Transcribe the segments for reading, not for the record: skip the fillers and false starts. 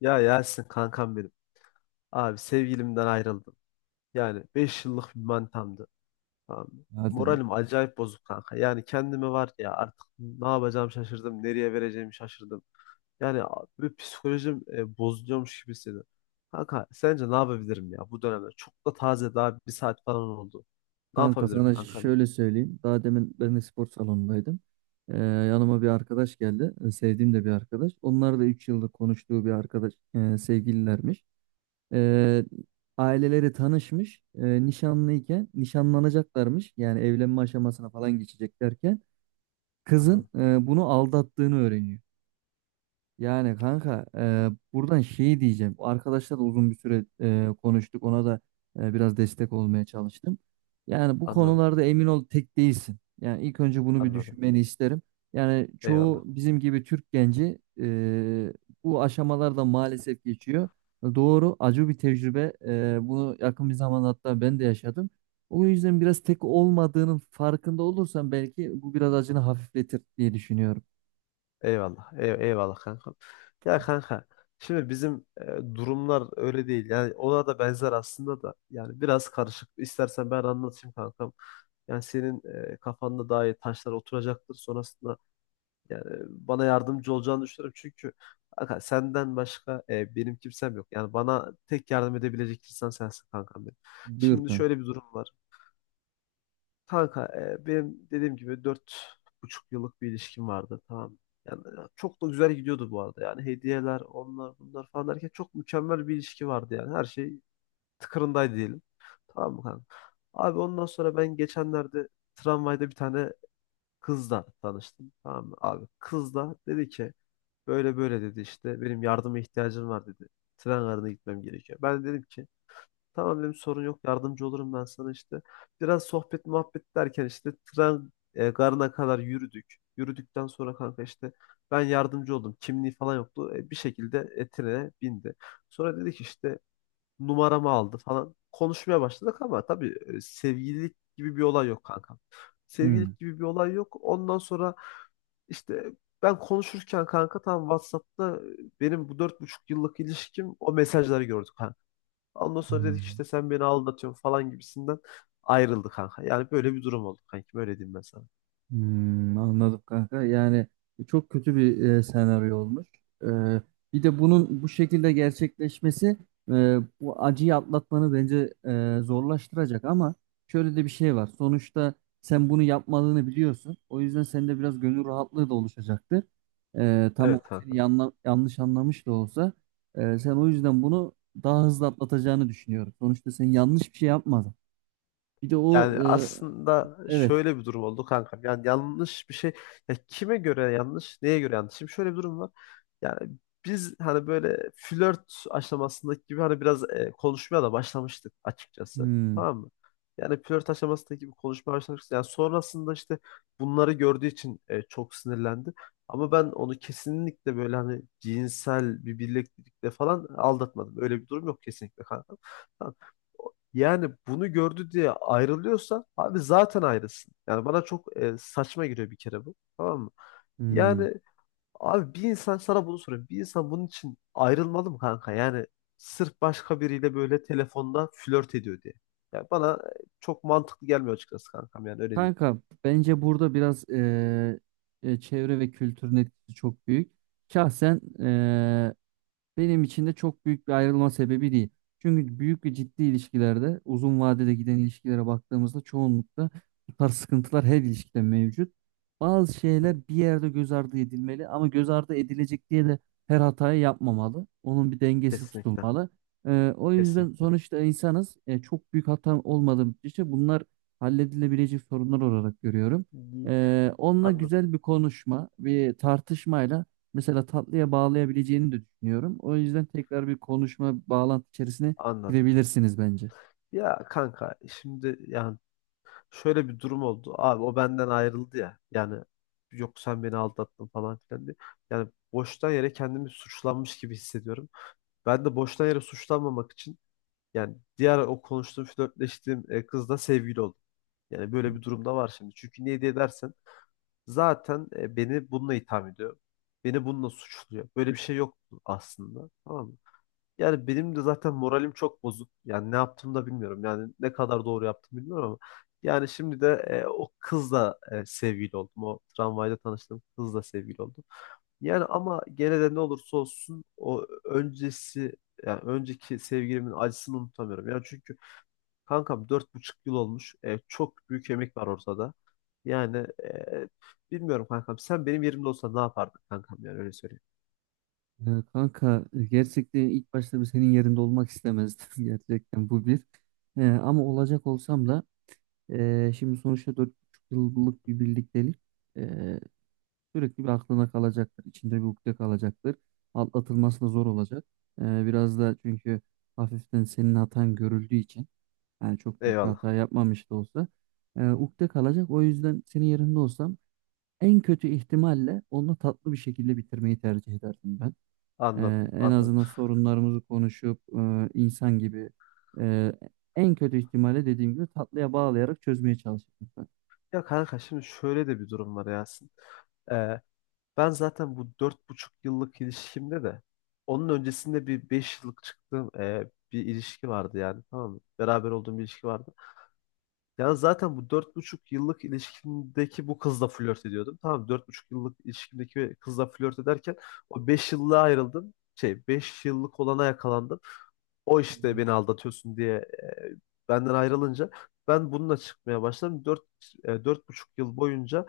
Ya Yasin kankam benim. Abi sevgilimden ayrıldım. Yani 5 yıllık bir mantamdı. Tamam mı? Hadi be. Moralim acayip bozuk kanka. Yani kendimi var ya artık ne yapacağım şaşırdım. Nereye vereceğimi şaşırdım. Yani bir psikolojim bozuluyormuş gibi hissediyorum. Kanka sence ne yapabilirim ya bu dönemde? Çok da taze, daha bir saat falan oldu. Ne Kanka yapabilirim sana kankam benim? şöyle söyleyeyim. Daha demin ben de spor salonundaydım. Yanıma bir arkadaş geldi. Sevdiğim de bir arkadaş. Onlar da 3 yıldır konuştuğu bir arkadaş sevgililermiş. Ee, Aileleri tanışmış. Nişanlıyken nişanlanacaklarmış. Yani evlenme aşamasına falan geçeceklerken kızın Anladım. Bunu aldattığını öğreniyor. Yani kanka buradan şeyi diyeceğim. Arkadaşla da uzun bir süre konuştuk. Ona da biraz destek olmaya çalıştım. Yani bu Anladım, konularda kankam. emin ol tek değilsin. Yani ilk önce bunu bir Anladım. düşünmeni isterim. Yani çoğu Eyvallah. bizim gibi Türk genci bu aşamalarda maalesef geçiyor. Doğru, acı bir tecrübe. Bunu yakın bir zaman hatta ben de yaşadım. O yüzden biraz tek olmadığının farkında olursan belki bu biraz acını hafifletir diye düşünüyorum. Eyvallah. Eyvallah kanka. Ya kanka, şimdi bizim durumlar öyle değil. Yani ona da benzer aslında da. Yani biraz karışık. İstersen ben anlatayım kankam. Yani senin kafanda daha iyi taşlar oturacaktır. Sonrasında yani bana yardımcı olacağını düşünüyorum. Çünkü kanka, senden başka benim kimsem yok. Yani bana tek yardım edebilecek insan sensin kankam benim. Buyur Şimdi kanka. şöyle bir durum var. Kanka, benim dediğim gibi 4,5 yıllık bir ilişkim vardı, tamam mı? Yani çok da güzel gidiyordu bu arada, yani hediyeler onlar bunlar falan derken çok mükemmel bir ilişki vardı, yani her şey tıkırındaydı diyelim. Tamam mı kanka? Abi, ondan sonra ben geçenlerde tramvayda bir tane kızla tanıştım, tamam mı abi? Kız da dedi ki böyle böyle dedi, işte benim yardıma ihtiyacım var dedi. Tren garına gitmem gerekiyor. Ben de dedim ki tamam dedim, sorun yok, yardımcı olurum ben sana işte. Biraz sohbet muhabbet derken işte tren garına kadar yürüdük. Yürüdükten sonra kanka işte ben yardımcı oldum. Kimliği falan yoktu. Bir şekilde trene bindi. Sonra dedi ki işte numaramı aldı falan. Konuşmaya başladık, ama tabii sevgililik gibi bir olay yok kanka. Hmm. Sevgililik gibi bir olay yok. Ondan sonra işte ben konuşurken kanka tam WhatsApp'ta benim bu 4,5 yıllık ilişkim o mesajları gördük. Ondan sonra dedik Hmm. işte sen beni aldatıyorsun falan gibisinden ayrıldı kanka. Yani böyle bir durum oldu kankim, öyle diyeyim ben sana. Hmm, anladım kanka. Yani çok kötü bir senaryo olmuş. E, Bir de bunun bu şekilde gerçekleşmesi bu acıyı atlatmanı bence zorlaştıracak ama şöyle de bir şey var. Sonuçta sen bunu yapmadığını biliyorsun. O yüzden sende biraz gönül rahatlığı da oluşacaktır. Tamam, Evet o seni kanka. Yanlış anlamış da olsa sen o yüzden bunu daha hızlı atlatacağını düşünüyorum. Sonuçta sen yanlış bir şey yapmadın. Bir de o Yani aslında evet. şöyle bir durum oldu kanka. Yani yanlış bir şey. Ya kime göre yanlış, neye göre yanlış? Şimdi şöyle bir durum var. Yani biz hani böyle flört aşamasındaki gibi hani biraz konuşmaya da başlamıştık açıkçası. Hmm, Tamam mı? Yani flört aşamasındaki gibi konuşmaya başlamıştık. Yani sonrasında işte bunları gördüğü için çok sinirlendi. Ama ben onu kesinlikle böyle hani cinsel bir birliktelikle falan aldatmadım. Öyle bir durum yok kesinlikle kanka. Yani bunu gördü diye ayrılıyorsa abi zaten ayrılsın. Yani bana çok saçma geliyor bir kere bu. Tamam mı? hmm. Yani abi, bir insan sana bunu soruyor. Bir insan bunun için ayrılmalı mı kanka? Yani sırf başka biriyle böyle telefonda flört ediyor diye. Yani bana çok mantıklı gelmiyor açıkçası kankam. Yani öyle değil. Kanka bence burada biraz çevre ve kültürün etkisi çok büyük. Şahsen benim için de çok büyük bir ayrılma sebebi değil. Çünkü büyük ve ciddi ilişkilerde, uzun vadede giden ilişkilere baktığımızda çoğunlukla bu tarz sıkıntılar her ilişkide mevcut. Bazı Hı. şeyler bir yerde göz ardı edilmeli ama göz ardı edilecek diye de her hatayı yapmamalı. Onun bir dengesi Kesinlikle. tutulmalı. O yüzden Kesinlikle. sonuçta insanız. Çok büyük hata olmadığı müddetçe bunlar halledilebilecek sorunlar olarak görüyorum. İyi. Onunla Anladım. güzel bir konuşma, bir tartışmayla mesela tatlıya bağlayabileceğini de düşünüyorum. O yüzden tekrar bir konuşma bağlantı içerisine Anladım. girebilirsiniz bence. Ya kanka, şimdi yani şöyle bir durum oldu. Abi o benden ayrıldı ya. Yani yok sen beni aldattın falan filan diye. Yani boştan yere kendimi suçlanmış gibi hissediyorum. Ben de boştan yere suçlanmamak için yani diğer o konuştuğum, flörtleştiğim kızla sevgili oldum. Yani böyle bir durumda var şimdi. Çünkü niye diye dersen zaten beni bununla itham ediyor. Beni bununla suçluyor. Böyle bir şey yok aslında. Tamam mı? Yani benim de zaten moralim çok bozuk. Yani ne yaptığımı da bilmiyorum. Yani ne kadar doğru yaptım bilmiyorum ama. Yani şimdi de o kızla sevgili oldum. O tramvayda tanıştığım kızla sevgili oldum. Yani ama gene de ne olursa olsun o öncesi, yani önceki sevgilimin acısını unutamıyorum. Yani çünkü kankam 4,5 yıl olmuş. Çok büyük emek var ortada. Yani e, bilmiyorum kankam. Sen benim yerimde olsan ne yapardın kankam, yani öyle söyleyeyim. Ya kanka gerçekten ilk başta bir senin yerinde olmak istemezdim gerçekten bu bir. Ama olacak olsam da şimdi sonuçta 4,5 yıllık bir birliktelik ee, sürekli bir aklına kalacaktır. İçinde bir ukde kalacaktır. Atlatılması da zor olacak. Biraz da çünkü hafiften senin hatan görüldüğü için. Yani çok büyük bir Eyvallah. hata yapmamış da olsa. Ukde kalacak. O yüzden senin yerinde olsam en kötü ihtimalle onunla tatlı bir şekilde bitirmeyi tercih ederdim ben. E, Anladım. En Anladım. azından sorunlarımızı konuşup insan gibi e, en kötü ihtimalle dediğim gibi tatlıya bağlayarak çözmeye çalışırdım ben. Ya kanka, şimdi şöyle de bir durum var Yasin. Ee, ben zaten bu 4,5 yıllık ilişkimde de onun öncesinde bir 5 yıllık çıktığım bir ilişki vardı yani, tamam mı? Beraber olduğum bir ilişki vardı. Ya zaten bu 4,5 yıllık ilişkimdeki bu kızla flört ediyordum. Tamam, 4,5 yıllık ilişkimdeki kızla flört ederken o 5 yıllığa ayrıldım. Şey, 5 yıllık olana yakalandım. O işte beni aldatıyorsun diye benden ayrılınca ben bununla çıkmaya başladım. Dört buçuk yıl boyunca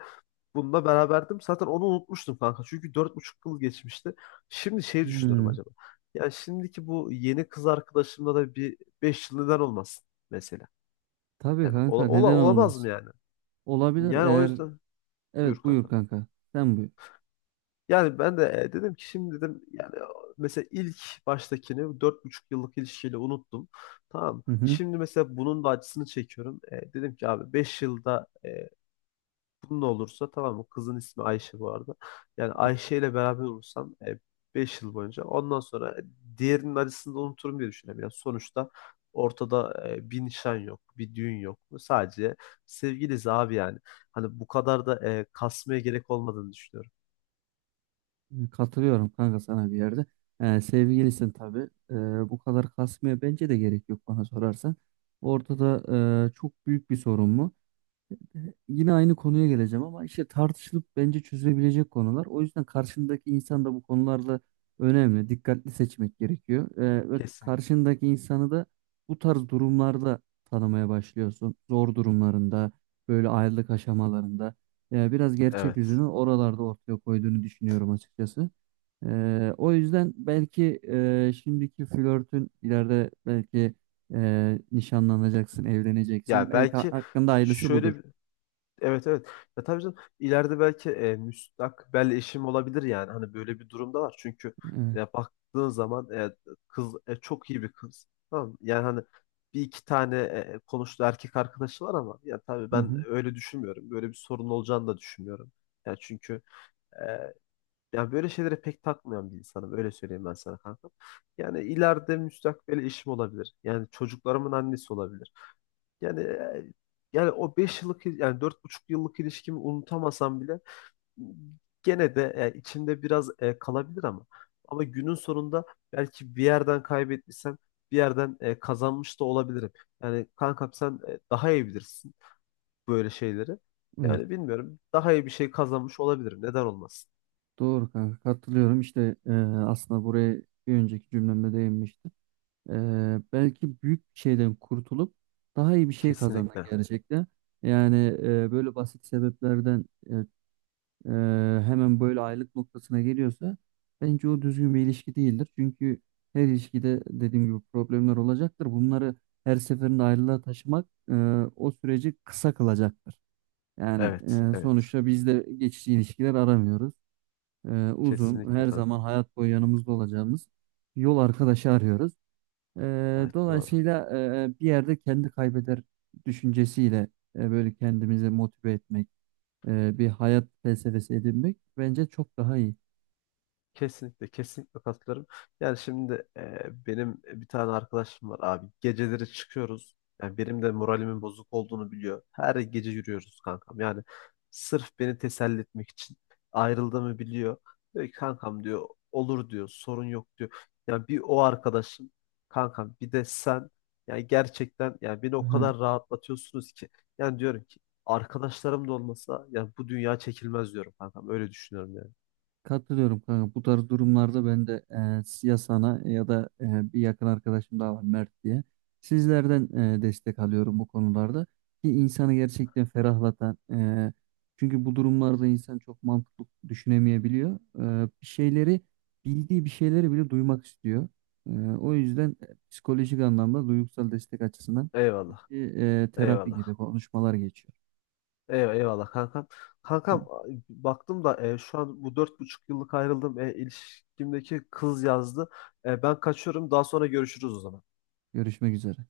bununla beraberdim. Zaten onu unutmuştum kanka. Çünkü 4,5 yıl geçmişti. Şimdi şey düşünüyorum Hmm. acaba. Ya şimdiki bu yeni kız arkadaşımla da bir 5 yıl neden olmasın mesela. Tabii Yani kanka, neden olamaz olmaz? mı yani? Olabilir Yani o eğer, yüzden buyur evet buyur kanka. kanka, sen buyur. Yani ben de dedim ki şimdi dedim yani mesela ilk baştakini 4,5 yıllık ilişkiyle unuttum. Tamam. Hı hı. Şimdi mesela bunun da acısını çekiyorum. Dedim ki abi 5 yılda bunun olursa, tamam mı? Kızın ismi Ayşe bu arada. Yani Ayşe ile beraber olursam 5 yıl boyunca ondan sonra diğerinin acısını da unuturum diye düşünüyorum. Yani sonuçta ortada bir nişan yok, bir düğün yok. Sadece sevgiliyiz abi yani. Hani bu kadar da kasmaya gerek olmadığını düşünüyorum. Katılıyorum kanka sana bir yerde. Sevgilisin tabii. Bu kadar kasmaya bence de gerek yok bana sorarsan. Ortada çok büyük bir sorun mu? Ee, Yine aynı konuya geleceğim ama işte tartışılıp bence çözülebilecek konular. O yüzden karşındaki insan da bu konularda önemli. Dikkatli seçmek gerekiyor. Ve Kesin. karşındaki insanı da bu tarz durumlarda tanımaya başlıyorsun. Zor durumlarında, böyle ayrılık aşamalarında. Biraz gerçek yüzünü Evet. oralarda ortaya koyduğunu düşünüyorum açıkçası. O yüzden belki şimdiki flörtün ileride belki nişanlanacaksın, Yani evleneceksin. Belki belki hakkında hayırlısı budur. şöyle. Evet, evet. Ya tabii canım, ileride belki müstakbel eşim olabilir yani. Hani böyle bir durumda var. Çünkü Evet. ya baktığın zaman kız çok iyi bir kız. Tamam mı? Yani hani bir iki tane konuştuğu erkek arkadaşı var ama ya tabii Hı ben hı. öyle düşünmüyorum. Böyle bir sorun olacağını da düşünmüyorum. Ya çünkü e, ya böyle şeylere pek takmayan bir insanım. Öyle söyleyeyim ben sana kanka. Yani ileride müstakbel eşim olabilir. Yani çocuklarımın annesi olabilir. Yani e, yani o 5 yıllık, yani 4,5 yıllık ilişkimi unutamasam bile gene de içimde biraz kalabilir, ama günün sonunda belki bir yerden kaybettiysem bir yerden kazanmış da olabilirim. Yani kankam, sen daha iyi bilirsin böyle şeyleri. Evet. Yani bilmiyorum, daha iyi bir şey kazanmış olabilirim. Neden olmasın? Doğru kanka. Katılıyorum. İşte aslında buraya bir önceki cümlemde değinmiştim. E, Belki büyük bir şeyden kurtulup daha iyi bir şey kazandın Kesinlikle. gerçekten. Yani böyle basit sebeplerden e, hemen böyle aylık noktasına geliyorsa bence o düzgün bir ilişki değildir. Çünkü her ilişkide dediğim gibi problemler olacaktır. Bunları her seferinde ayrılığa taşımak o süreci kısa kılacaktır. Yani Evet, evet. sonuçta biz de geçici ilişkiler aramıyoruz. Uzun, Kesinlikle her zaman kanka. hayat boyu yanımızda olacağımız yol arkadaşı arıyoruz. E, Evet, doğru. Dolayısıyla bir yerde kendi kaybeder düşüncesiyle böyle kendimizi motive etmek, bir hayat felsefesi edinmek bence çok daha iyi. Kesinlikle, kesinlikle katılıyorum. Yani şimdi benim bir tane arkadaşım var abi. Geceleri çıkıyoruz. Yani benim de moralimin bozuk olduğunu biliyor. Her gece yürüyoruz kankam. Yani sırf beni teselli etmek için ayrıldığımı biliyor. Diyor ki kankam diyor, olur diyor, sorun yok diyor. Yani bir o arkadaşım kankam, bir de sen, yani gerçekten yani beni o Hı. kadar rahatlatıyorsunuz ki. Yani diyorum ki arkadaşlarım da olmasa yani bu dünya çekilmez diyorum kankam. Öyle düşünüyorum yani. Katılıyorum kanka. Bu tarz durumlarda ben de ya sana ya da bir yakın arkadaşım daha var, Mert diye. Sizlerden destek alıyorum bu konularda. Ki insanı gerçekten ferahlatan. Çünkü bu durumlarda insan çok mantıklı düşünemeyebiliyor. Bir şeyleri bildiği bir şeyleri bile duymak istiyor. E, O yüzden psikolojik anlamda duygusal destek açısından Eyvallah. Terapi gibi Eyvallah. konuşmalar geçiyor. Eyvallah, eyvallah kankam. Kankam, baktım da şu an bu 4,5 yıllık ayrıldığım ilişkimdeki kız yazdı. Ben kaçıyorum, daha sonra görüşürüz o zaman. Görüşmek üzere.